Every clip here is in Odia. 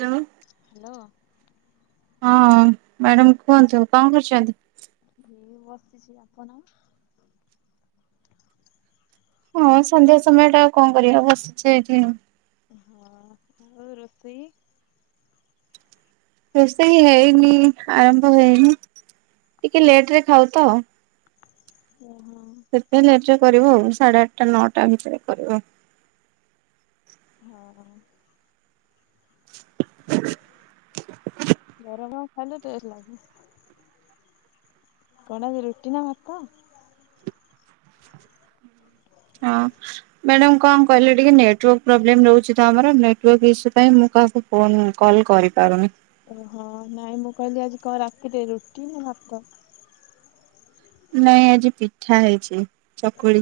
ହ୍ୟାଲୋ। ହ୍ୟାଲୋ! ହଁ, ମ୍ୟାଡାମ କୁହନ୍ତୁ, କଣ କରୁଛନ୍ତି? ଏଇ ବସିଛି। ଆପଣ? ହଁ, ସନ୍ଧ୍ୟା ସମୟଟା ଆଉ କଣ କରିବା? ବସିଛି ଏଇଠିଁ। ହଁ, ଆଉ ରୋଷେଇ? ରୋଷେଇ ହେଇନି, ଆରମ୍ଭ ହେଇନି, ଟିକେ ଲେଟ୍ ରେ ଖାଉ ତ! ଓ ହୋ। ସେଥିପାଇଁ ଲେଟ ରେ କରିବୁ ଆଉ। ସାଢେ ଆଠଟା ନଅଟା ଭିତରେ କରିବ। ହଁ-ଅଁ [inaudible] ଗରମ ଖାଇଲେ ଟେଷ୍ ଲାଗେ। କଣ ଆଜି ରୁଟି ନା ଭାତ? ହଁ, ମ୍ୟାଡାମ କଣ କହିଲେ? ଟିକେ ନେଟୱାର୍କ ପ୍ରୋବ୍ଲେମ ରହୁଛି ତ ଆମର, ନେଟୱକ ଇସୁ ପାଇଁ ମୁଁ କାହାକୁ ଫୋନ୍ କଲ୍ କରିପାରୁନି? ଓହୋ! ନାଇଁ ମୁଁ କହିଲି, ଆଜି କଣ ରାତିିରେ ରୁଟି ନା ଭାତ? ନାଇଁ ଆଜି ପିଠା ହେଇଛି। ଚକୁଳି!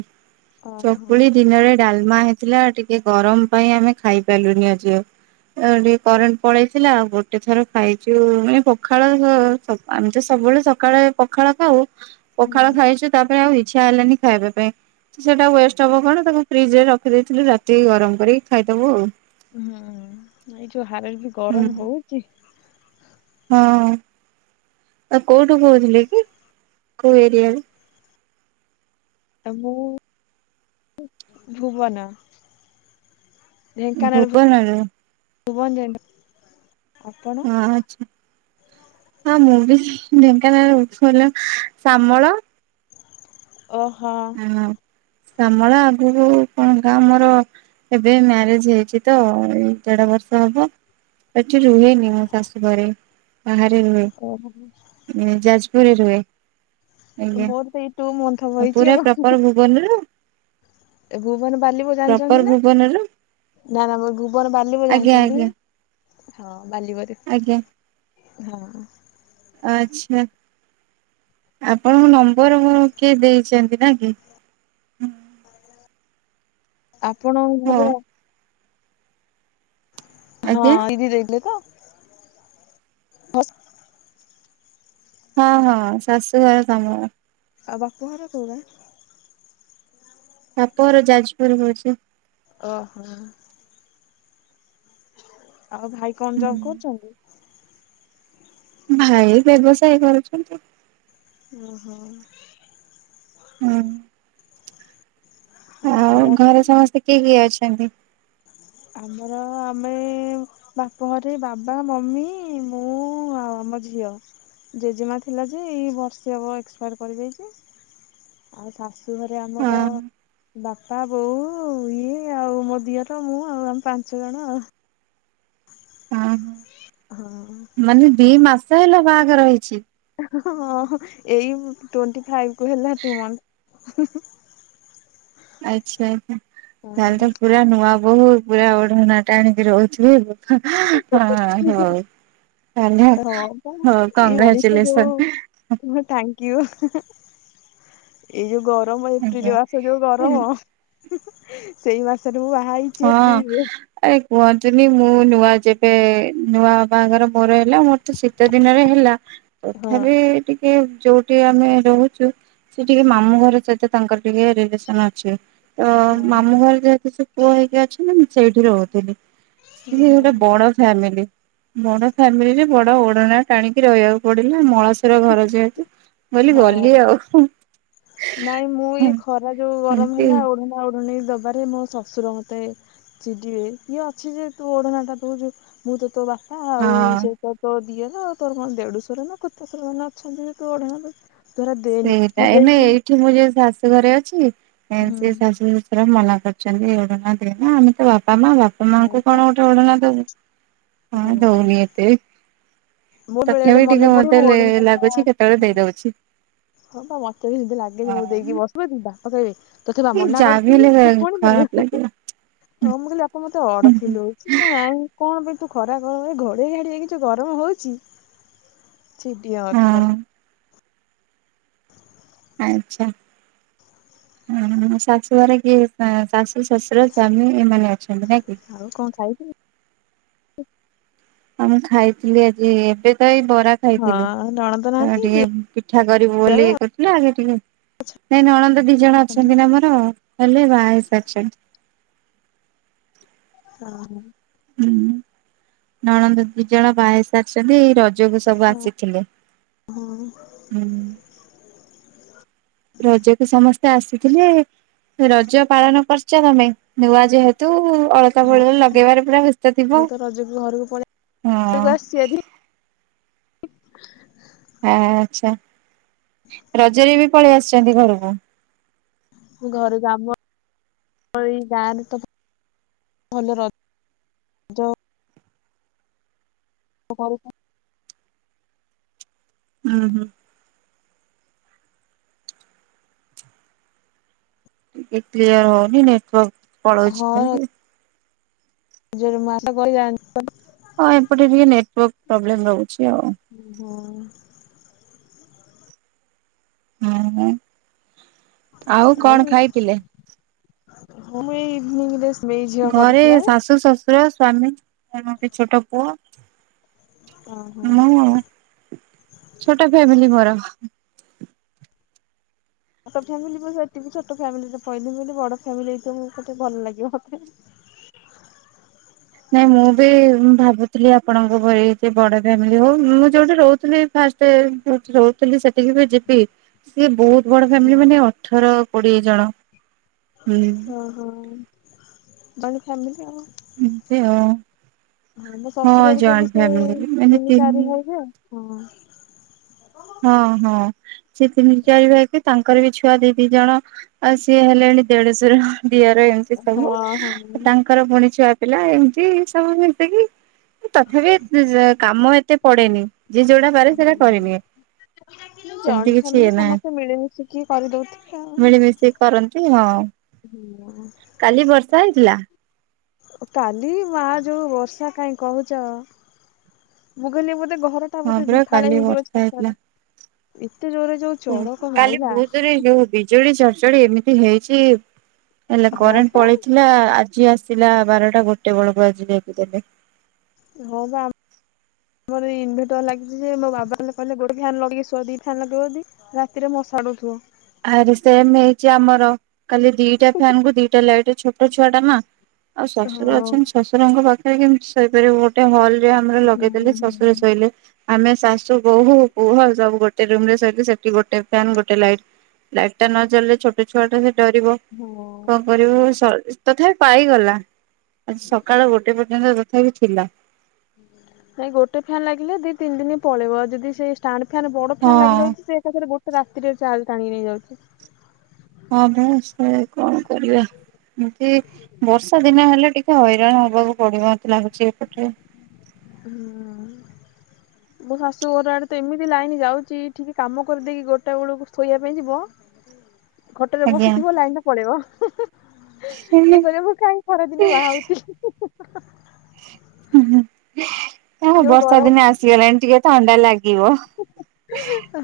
ଓହୋ ଚକୁଳି ଦିନରେ ଡାଲ୍ ଲ୍ ମା ହେଇଥିଲା ଟିକେ ଗରମ ପାଇଁ, ଆମେ ଖାଇ ପାରିଲୁନି ଆଜି ଆଉ। ଟିକେ କରେଣ୍ଟ ପଳେଇଥିଲା। ଆଉ ଗୋଟେ ଥର ଖାଇଛୁ-ଉ ମାନେ ପଖାଳ ସଅ ସ ଆମେ ତ ସ ସବୁବେଳେ ସକାଳେ ପଖାଳ ଖାଉ। ପଖାଳ ହୁଁ। ଖାଇଛୁ ତା'ପରେ ଆଉ ଇଚ୍ଛା ହେଲାନି ଖାଇବା ପାଇଁ। ସେଇଟା ୱେଷ୍ଟ ହବ କଣ? ତାକୁ ଫ୍ରିଜ୍ ରେ ରଖିଦେଇଥିଲି। ରାତିକି ଗରମ କରିକି ଖାଇଦବୁ ଆଉ। ହୁଁ, ଏଇ ଯୋଉ ହାରରେ ହୁଁ। ଗରମ ହଉଛି। ହଁ। ଆଉ କୋଉଠୁ କହୁଥିଲେ କି? କୋଉ ଏରିଆରୁ? ଏ ମୁଁ ଉ ଭୁବନ। ଢେଙ୍କାନାଳ ଭୁବନରୁ। ଭୁବନ ଯେଣ୍ଡ। ହଁ ଆଛା। ହଁ, ମୁଁ ବି ଢେଙ୍କାନାଳ ଉଛୁଲ୍ୟ ଶାମଳ। ଅହ। ଶ୍ୟାମଳ ଆଗକୁ କଣ ଗାଁ ମୋର? ଏବେ ମ୍ୟାରେଜ ହେଇଛି ତ! ଏଇ ଦେଢ଼ ବ ର୍ଷ ହବ [unintelligible] ଠୀ ରୁହେନି ମୋ ଶାଶୁ ଘରେ ବାହାରେ ରୁହେ ଓହୋ ଯାଯ୍ ଘରେ ରୁହେ। ଆଜ୍ଞା ମୋର ସେଇ ଟୁ ମନ୍ତ୍ର ଆଉ ହବ ଏଇ ପୁରା ପ୍ରପର୍ ଭୁବନରୁ? ଏ ଭୁବନ ବାଲିିବ ପ୍ରପର ଜାଣିଚନ୍ତି ନା? ଭୁବନରୁ ନା ନା ଭୁବନ ବାଲିବ ଆଜ୍ଞା ଜାଣିଚନ୍ତି ଆଜ୍ଞା। ହଁ ବାଲିବରେ। ଆଜ୍ଞା ହଁ। ଆଛା। ଆପଣଙ୍କ ନମ୍ବର କିଏ ଦେଇଚନ୍ତି ନା କି। ଆପଣ ହଁ। ଘର ହଁ ଆଜ୍ଞା ଦିଦି ଦେଇଲେତ ହଁ ହଁ ଶାଶୁଘର ତମର। ଆଉ ବାପଘର କୋଉ ଗାଁ।? ବାପଘର ଯାଜପୁର ହୋଉଚି। ଓହୋ। ଆଉ ଭାଇ କଣ ଜବ ହୁଁ କରୁଚନ୍ତି? ଭାଇ ବ୍ୟବସାୟ କରୁଛନ୍ତି। ଓ ହୋ। ହୁଁ। ଆଉ ଭଲ ଅଛି। ଘରେ ସମସ୍ତେ କିଏ କିଏ ଅଛନ୍ତି? ଆମର ଆମେ ବାପ ଘରେ ବାବା ମମି ମୁଁ ଆଉ ମୋ ଝିଅ ଜେଜେମା ଥିଲା ଯେ ଏଇ ବର୍ଷେ ହେବ ଏକ୍ସ୍ ପାୟାର୍ କରିଯାଇଚି। ଆଉ ସାସ୍ ଘରେ ଆମର ହଁ ବାପା ବୋଉ ଇଏ ଆଉ ମୋ ଦିଅର ମୁଁ ଆଉ ଆମ ପାଞ୍ଚ ଜଣ ଆଉ। ହଁ ହଁ। ମାନେ ଦି ମାସ ହେଲା ବାହାଘର ହେଇଚି? ହଁ ଏଇ ଟୋଣ୍ଟି ଫାଇପ୍ କୁ ହେଲା ଟୁ ମନ୍ତ୍ର। ଆଚ୍ଛା ତାଲେ ତ ମନ୍ଥ। ପୁରା ନୂଆ ବୋହୁତ୍ ପୁରା ଓଢଣା ଟାଣିକି ରହୁଥିବେ ହଁ ହୋଉ। କାନ୍ହା ହଁ ପା ହଁ ଏଇ କଂଗ୍ରାଚୁଲେସନ୍। କିସ୍ ଏଇ ଯୋଉ ଗରମ ଆଜ୍ଞା ଏପ୍ରିଲି ମାସ ଯୋଉ ହଁ। ଗରମ। ସେଇ ମାସରେ ମୁଁ ବାହା ହେଇଚି ଏପ୍ରିଲି ରେ। ଆରେ କୁହନ୍ତୁନି ମୁଁ ନୂଆ ଯେବେ ନୂଆ ବାହାଘରର ମୋର ହେଲା ମୋର ତ ଶୀତ ଦିନରେ ହେଲା। ହଁ ତଥାପି ଟିକେ ଯୋଉଠି ଆମେ ରହୁଚୁ ସେ ଟିକେ ମାମୁଁ ଘର ସହିତ ତାଙ୍କର ଟିକେ ରିଲେସନ ଅଛି। ତ ହଁ ମାମୁଁ ଘରେ ଯେହେତ ସେ ପୁଅ ହେଇକି ଅଛି ନା ମୁଁ ସେଇଠି ରହୁଥିଲି। ସିଏ ହଁ। ଗୋଟେ ବଡ ଫ୍ୟାମିଲି। ବଡ ଫ୍ୟାମିଲିରେ ବଡ ଓଡଣା ଟାଣିକି ରହିବାକୁ ପଡିଲା ମଳସୁର ଘର ଯେହେତୁ। କଇଲି ଗଲି ହଁ। ଆଉ। ନାଇଁ ମୁଁ ଏଇ ଖରା ଯୋଉ ଗରମ ଏମତି ହେଲା ଓଢଣା ଓଢଣି ଦବାରେ ମୋ ଶଶୁର ମତେ ଚିଡିବେ କିଇଏ ଅଛି ଯେ ତୁ ଓଢଣା ଟା ଦୋଉଚୁ ମୁଁ ତ ତୋ ବାପା ଆଉ ହଁ ସେ ତ ତୋ ଦିଅର ତୋର କଣ ଦେଢଶୁର ନା କେତେଶୁର ମାନେ ଅଛିନ୍ତି ଯେ ତୁ ଓଢଣା ଦୋଉ ତୁ ହେରା ଦେନି ସେଇଟା ମୁଁ ଏଇନେ ଦେଇକି ଏଇଠି ମୁଁ ଯୋଉ ଶାଶୁ ଘରେ ଅଛି ହୁଁ ସେ ଶାଶୁ ଶଶୁର ମନା କରୁଚନ୍ତି ଓଡଣା ଦେନା ଆମେ ତୋ ବାପା ମା ବାପା ହଁ ମାଙ୍କୁ ପା କଣ ଗୋଟେ ଓଡଣା ଦୋବୁ। ହଁ ଦୋଉନି ଏତେ। ମୋ ବେଳେ ତଥାପି ବେଳେ ବି ମନେ ଟିକେ ପଡେ ମତେ ମୁଁ ଓଢଣା ଟା ଲାଗୁଛି କେତେବେଳେ ଦେଇ ଦୋଉଛି। ହଁ ପା ମତେ ବି ସେମିତି ଲାଗେ ଯେ ମୁଁ ଦେଇକି ବସିପଡି ବାପା କଇବେ ତତେପା ମନା ଯାହାବି କରିଥିଲି ହେଲେ ତୁ ପୁଣି ଦେଲୁ ଖରାପ ହଁ ଲାଗିବ ମୁଁ କଇଲି ବାପା ମ ଅଡ ଫିଲ୍ ହଉଛି ନା ନାଇଁ କଣ ପାଇଁ ତୁ ଖରା କର ଘୋଡେଇ ଘାଡିଆ କିଛି ଗରମ ହଉଛି ସିଦି ହାତ ଖଲି ହଁ [inaudible] ଆଚ୍ଛା ହଁ ଶାଶୁଘରେ କିଏ ଶାଶୁ ଶଶୁର ସ୍ୱାମୀ ଏମାନେ ଅଛନ୍ତି। ନାଇଁ କି? ଆଉ କଣ ଖାଇଥିଲ? ହଁ ମୁଁ ଖାଇଥିଲି ଆଜି ଏବେ ତ ଏ ବରା ଖାଇଥିଲେ ହଁ ନଣନ୍ଦ ତ ନାହାନ୍ତି ଟିକେ ପିଠା ଗରିବ ବୋଲି ଦିଅର ଇଏ କରିଥିଲେ ଆଗେ ଟିକେ ନାଇଁ ନଣନ୍ଦ ଦି ଜଣ ଅଛନ୍ତି ନା ଆମର। ହେଲେ ବାଏସଚନ୍ [inaudible] ହଁ ହୁଁ ନଣନ୍ଦ ଦି ଜଣ ବାାଇ ସାରିଛନ୍ତି ରଜକୁ ସବୁ ଆସିଥିଲେ ଓହୋ ହୁଁ ରଜକୁ ସମସ୍ତେ ଆସିଥିଲେ। ରଜ ପାଳନ କରଛ କଣପାଇଁ ନୂଆ ଯେହେତୁ ଅଳକା ବୋଳି ବୋଳି ଲଗେଇବାରେ ପୁରା ବ୍ୟସ୍ତ ଥିବ ମୁଁ ତ ରଜକୁ ଘରକୁ ପଳେଇ ଘରକୁ ହଁ ଆସିଛି ଆଜି [inaudible] ହ ଆଛା ରଜରେ ବି ପଳେଇ ଆସିଛନ୍ତି ଘରକୁ ମୁଁ ଘର ଯାମ ଯା ତ [inaudible] ଭଲ ର ତାର [inaudible] ହୁଁ ହୁଁ ଟିକେ କ୍ଲିୟର ହଉନି ନେଟୱାର୍ ପଳଉଛି ଖାଲି। ଯର ମାସା କ ଜା [inaudible] ହଁ ଏପଟେ ଟିକେ ନେଟୱାର୍ ପ୍ରୋବ୍ଲେମ୍ ରହୁଛି ଆଉ ଜାଣିଛି ହଁ ହୁଁ ହଁ ଆଉ କଣ ଖାଇଥିଲେ? ହନିଂ ଦେ [inaudible] ଘରେ ଶାଶୁ ଶଶୁର ସ୍ଵାମୀ ଆ ଛୋଟ ପୁଅ ଓହୋ ମୁଁ ଛୋଟ ଫ୍ୟାମିଲି ମର। ଛୋଟ ଫ୍ୟାମିଲି ସେଠି ଛୋଟ ଫ୍ୟାମିଲିରେ ପହିଲି ବୋଲି ବଡ ଫ୍ୟାମିଲି ହେଇଥିବ ମ ମୋତେ ଭଲ ଲାଗିବ ମୋତେ। [inaudible] ନାଇଁ ମୁଁ ବି ଭାବୁଥିଲି ଆପଣଙ୍କ ଭ ବଡ ଫ୍ୟାମିଲି ହଉ ମୁଁ ଯୋଉଠି ରହୁଥିଲି ରହୁଥିଲି ସେଠିକି ବି ଯିବି ସିଏ ବହୁତ ବଡ ଫ୍ୟାମିଲି ମାନେ ହଁ ଅଠର କୋଡିଏ ଜଣ। ହୁଁ ଓ ହୋ ବାଣ ଫମିଲ ଆ ସେ ହ ହଁ ମୋ ଶ୍ୱଶୁରରିକ ବି ସେ ଫ୍ୟାମିଲି ମାନେ ତିନି ଚାରି ଭାଇ ଆ ହଁ ହଁ ହଁ ସେି ତିନି ଚାରି ଭାଇକ ତାଙ୍କର ବି ଛୁଆ ଦି ଦି ଜଣ ଆଉ ସିଏ ହେଲେ ଦେଢର ଦିଅର ଏମିତି ସବୁ ହଁ ହଁ। ତାଙ୍କର ପୁଣି ଛୁଆ ପିଲା ଏମିତି ସବୁ ମିତିକି ତଥାପି କାମ ଏତେ ପଡେନି ଯେି ଯୋଉଡା ବାରେ ସେଟା କରେନିଏ ହୁଁ ଜଏଣ୍ଟ ଫାମିଲି ସମସ୍ତେ ମିଳିମିଶିକି କରିଦଉଥିଲେ ଆଉ। ମିଳିମିଶି କରନ୍ତି ହଁ ହୁଁ ଥିଲା କାଲି ମା ଯୋଉ ବର୍ଷା କାହିଁ କହୁଛ, ମୁଁ କହିଲି ମୋତେ ୋେ ଘର ଟା ହଁ ବୋଧେ ପରା ଦିଫାଳେ କାଲି ହେଇଯିବ ବର୍ଷା ଛାତ ହେଇଥିଲା ଟା ଏତେ ଜୋରରେ ଯୋଉ ଚଢକ କାଲି ମାଇଲା ବହୁତ ଜୋରେ ଯୋଉ ବିଜୁଳି ଚଡଚଡି ଏମିତି ହେଇଛି ହେଲେ ହଁ କରେଣ୍ଟ ପା ପଳେଇଥିଲା ଆଜି ଆସିଲା ବାରଟା ଗୋଟେ ବେଳକୁ ଆଜି ଯାଇକି ଦେଲେ। ହଉ ବା ମୋର ଇନଭେଟର ଲାଗିଛି ଯେ ମୋ ବାବା ହେ କହିଲେ ଗୋଟେ ଫନ୍ ଲଗେଇୁଆ ଦି ଫନ୍ ଲଗେଇ ରାତିରେ ପଛାଡୁଛୁ ଆରେ ସେମ ହେଇଛି ଆମର କାଲି ଦିଟା ଫ୍ୟନ୍ କୁ ଦିଟା ଲାଇଟ ଛୋଟ ଛୁଆ ଟା ମା ଆଉ ହଁ ଶ୍ଶର ଅଛନ୍ତି ଶ୍ଶରଙ୍କ ପାଖରେ କେମତି ସେଇପିବ ଗୋଟେ ହଲ ଆମର ହୁଁ ଲଗେଇଦେଲେ ହୁଁ ଶଶୁରରେ ଶୋଇଲେ ଆମେ ଶାଶୁ ବୋହୂ ପୁହ ସବୁ ଗୋଟେ ରୁମ ରେ ସ ସେଠି ଗୋଟେ ଫ ଗୋଟେ ଲାଇଟ ଲାଇଟ ଟା ନ ଜଲିଲେ ଛୋଟ ଛୁଆ ଟା ସେ ଡରିବ ହଁ। କଣ କରିବ? ତଥାପି ପାଇଗଲା ଆଜି ସକାଳ ଗୋଟେ ପର୍ଯ୍ୟନ୍ତ ତଥାପି ଥିଲା ନାଇଁ ଗୋଟେ ଫ୍ୟନ୍ ଲାଗିଲେ ଦି ତିନି ଦିନ ପଳେଇବଉ ଯଦି ସେଇାଣ୍ଡ ଫନ୍ ବଡ ହଁ। ଫ୍ୟାନ୍ ଲାଗି ଯାଉଛି ସେ ପାରେ ଗୋଟେ ରାତିରେ ଚାଲ ଟାଣି ନେଇଯାଉଛି ହଁ ଭସ କଣ କରିବା ଏମତି ବର୍ଷା ଦିନ ହେଲେ ଟିକେ ହଇରାଣ ହବାକୁ ପଡିବ ମତେ ଲାଗୁଛି ଏପଟେ ହୁଁ। ମୋ ଶାଶୁ ଘର ଆଡେ ତ ଏମିତି ଲାଇନ ଯାଉଛି କେ କାମ କରିଦେଇକି ଗୋଟା ବେଳକୁ ଶୋଇବା ପାଇଁ ଯିବ ହଁ। ଘଟରେ ବସିଥିବ ଲାଇନ ଟା ପଳେଇବ। ଏ କ ମୁ କାହିଁ ଖରାଦିନ ଭ ଆଉଛି। ଆ ଯୋଉ ବର୍ଷା ଗରମ ଦିନ ଆସିଗଲାଣି ଟିକେ ଥଣ୍ଡା ଲାଗଛି।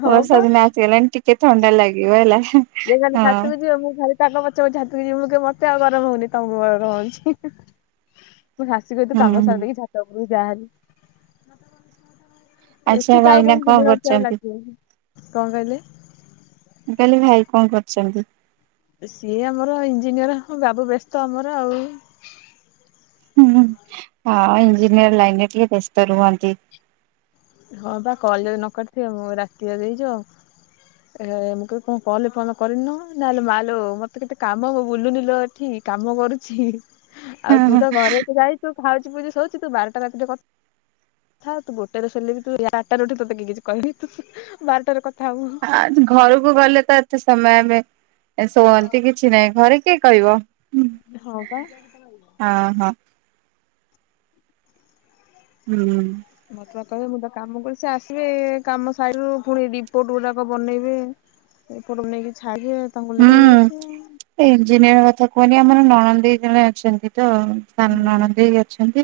ହଁ ପା ବର୍ଷ ଦିନ ଆସିଗଲାଣି ଟିକେ ଥଣ୍ଡା ଲାଗିବ ହେଲା ଯେ ଖା ହଁ ଶାଶକୁ ଯିବ ମୁଁ ଘା ତାଗ ପଛକୁ ଛାତକି ଯିବି ମୁଁ କି ମତେ ଆଉ ଗରମ ହଉନି ତମକୁ ଗରମ ହଉଛି। ମୁଁ ଶାଶୀ ସତୁ ହୁଁ କାମ ହୁଁ ସାରିଦେଇକି ଛାତ ଉପରୁ ଯାହାହଲି ଆଚ୍ଛା ଏସି ଟା ଆଉ ଭାଇନା କଣ ଦିନ ଧାର ଆଉ କରୁଛନ୍ତି? ଲାଗିବ କଣ କହିଲେ କାଲଲି ଭାଇ କଣ କରୁଛନ୍ତି? ସିଏ ଆମର ଇଞ୍ଜିନିୟର ଗବୁ ବ୍ୟସ୍ତ ଆମର ଆଉ। ହୁଁ ହଁ ଇଞ୍ଜିନିୟର ଲାଇନରେ ଟିକେ ବ୍ୟସ୍ତ ରୁହନ୍ତି। ହଁ ବା କଲ ଯ ନ କରିଥିବ ମୁ ରାତିରୋ ଦେଇଯୁ ଆଉ ମୁଁ କ କଣ କହିଲ ଫନ କରିନି ନହେଲେ ମାଲୁ ମତେ କେତେ କାମ ହବ ବୁଲୁନି ଲ ଠିକ। କାମ କରୁଛି ଆଉ ହୁଁ ତୁ ହୁଁ ତ ଘରେ ତୁ ଯାଇଛୁ। ଥାଉଛି ପୁଝି ଶଉଛି ତୁ ବାରଟା ରାତି କଥାଥାଉ ତୁ ଗୋଟେ ହେଲେ ବି ତୁରଟା ର ଉଠୁ ତତ କିଛି କହିବି ତୁ ବାରଟାରେ ହବୁ। ଆଁ ଘରକୁ ଗଲେ ତ ଏତେ ସମୟ ଆବେ ଏ ଶୁଅନ୍ତି କିଛି ନାହିଁ ଘରେ କିଏ କହିବ ହଉ ବା। ହଁ ହଁ ହୁଁ। ମତବ କହିଲେ ମୁଁ ତ କାମ କ ସେ ଆସିବେ କାମ ସାରୁ ପୁଣି ରିପୋର୍ଟ ଗୁଡାକ ବନେଇବେ ଏ ପଟକୁ ନେଇକି ଛାଯିବେ ତାଙ୍କୁ ଲେଟ ହେଇଯାଉଛି। ନି ଆମର ନଣ ଦେଇ ଜଣେ ଅଛନ୍ତି ତ ସାନ ନଣ ଦେଇଅଛନ୍ତି।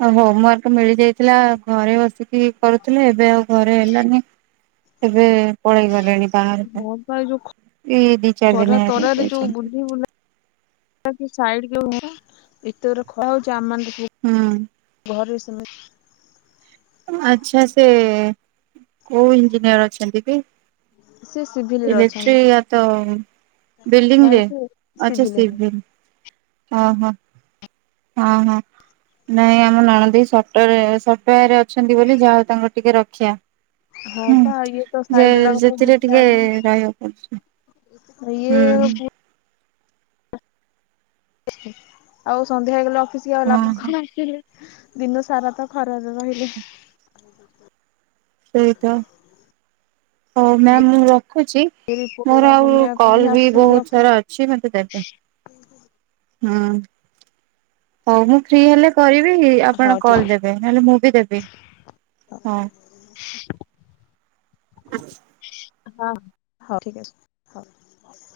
ଆଉ ହୋମ ୱାର୍କ ମିଳିଯାଇଥିଲା ଘରେ ବସିକି କରୁଥିଲେ ଏବେ ଆଉ। ଘରେ ହେଲାନି ଏବେ ପଳେଇ ଗଲେଣି ବାହାରକୁ ହଁ ତ ଯୋଉ ଏଇ ଦି ଚାରି ଦିନ ଖରା ହେଲା ତରରେ ଯୋଉ ଯାଇଛନ୍ତି ବୁଧି ବୁଲା। ସାଇଡ ହୁ ଭିତରେ ଖୁଆ ହଉଛି ଆମ ହୁଁ। ତମ ଆଚଛା ସେ କୋଉ ଇଞ୍ଜିନିୟର ଅଛନ୍ତି କି? ସେ ସିଭିଲରେ ଇଲେକ୍ଟ୍ରିକ ଅଛନ୍ତି ଏ ତ ବିଲ୍ଡିଂ ନାଇଁ ରେ ସେ ଆଛା ସିଭିଲ ଓ ହୋ। ହଁ ହଁ। ନାଇଁ ଆମ ନଣଦି ସ ସରେ ଅଛନ୍ତି ବୋଲି ଯାହା ହଉ ତାଙ୍କ ଟିକେ ରକ୍ଷା ହଁ ହୁଁ। ପା ଇଏ ତ ଯେ ସାଇଡ ର ସେଥିରେ ବୁଝିଲା ଟିକେ ରହିବାକୁ ପଡୁଛି ବେ। ୟେ ହୁଁ। ବୁ [unintelligible] ସାନ୍ଧ୍ୟ ହେଇଗଲେ ଅଫିସ ଆ ଲାଭ ଓହୋ। କଣ? [unintelligible] ଦିନ ସାରା ତ ଖରାରେ ରହିଲେ। ସେଇତ। ହଉ ମ୍ୟାମ୍ ମୁଁ ରଖୁଛି। ରିପୋର୍ଟ ଗୁଡା ମୋର ଆଉ ବନେଇବା ପାଇଁ କଲ ବି ଆସୁଛନ୍ତି ବହୁତ ଅଫିସ ସାରା ଅଛି ମତେ ଦେବେ। ହୁଁ ହଉ ମୁଁ ଫ୍ରି ହେଲେ କରିବି। ଇ ହଉ ଆପଣ ଠିକ କଲ ଦେବେ ନହଲେ ମୁଁ ବି ଦେବି ହଁ। [unintelligible] ହଁ ହଉ ଠିକ ଅଛି ହଉ ହଉ।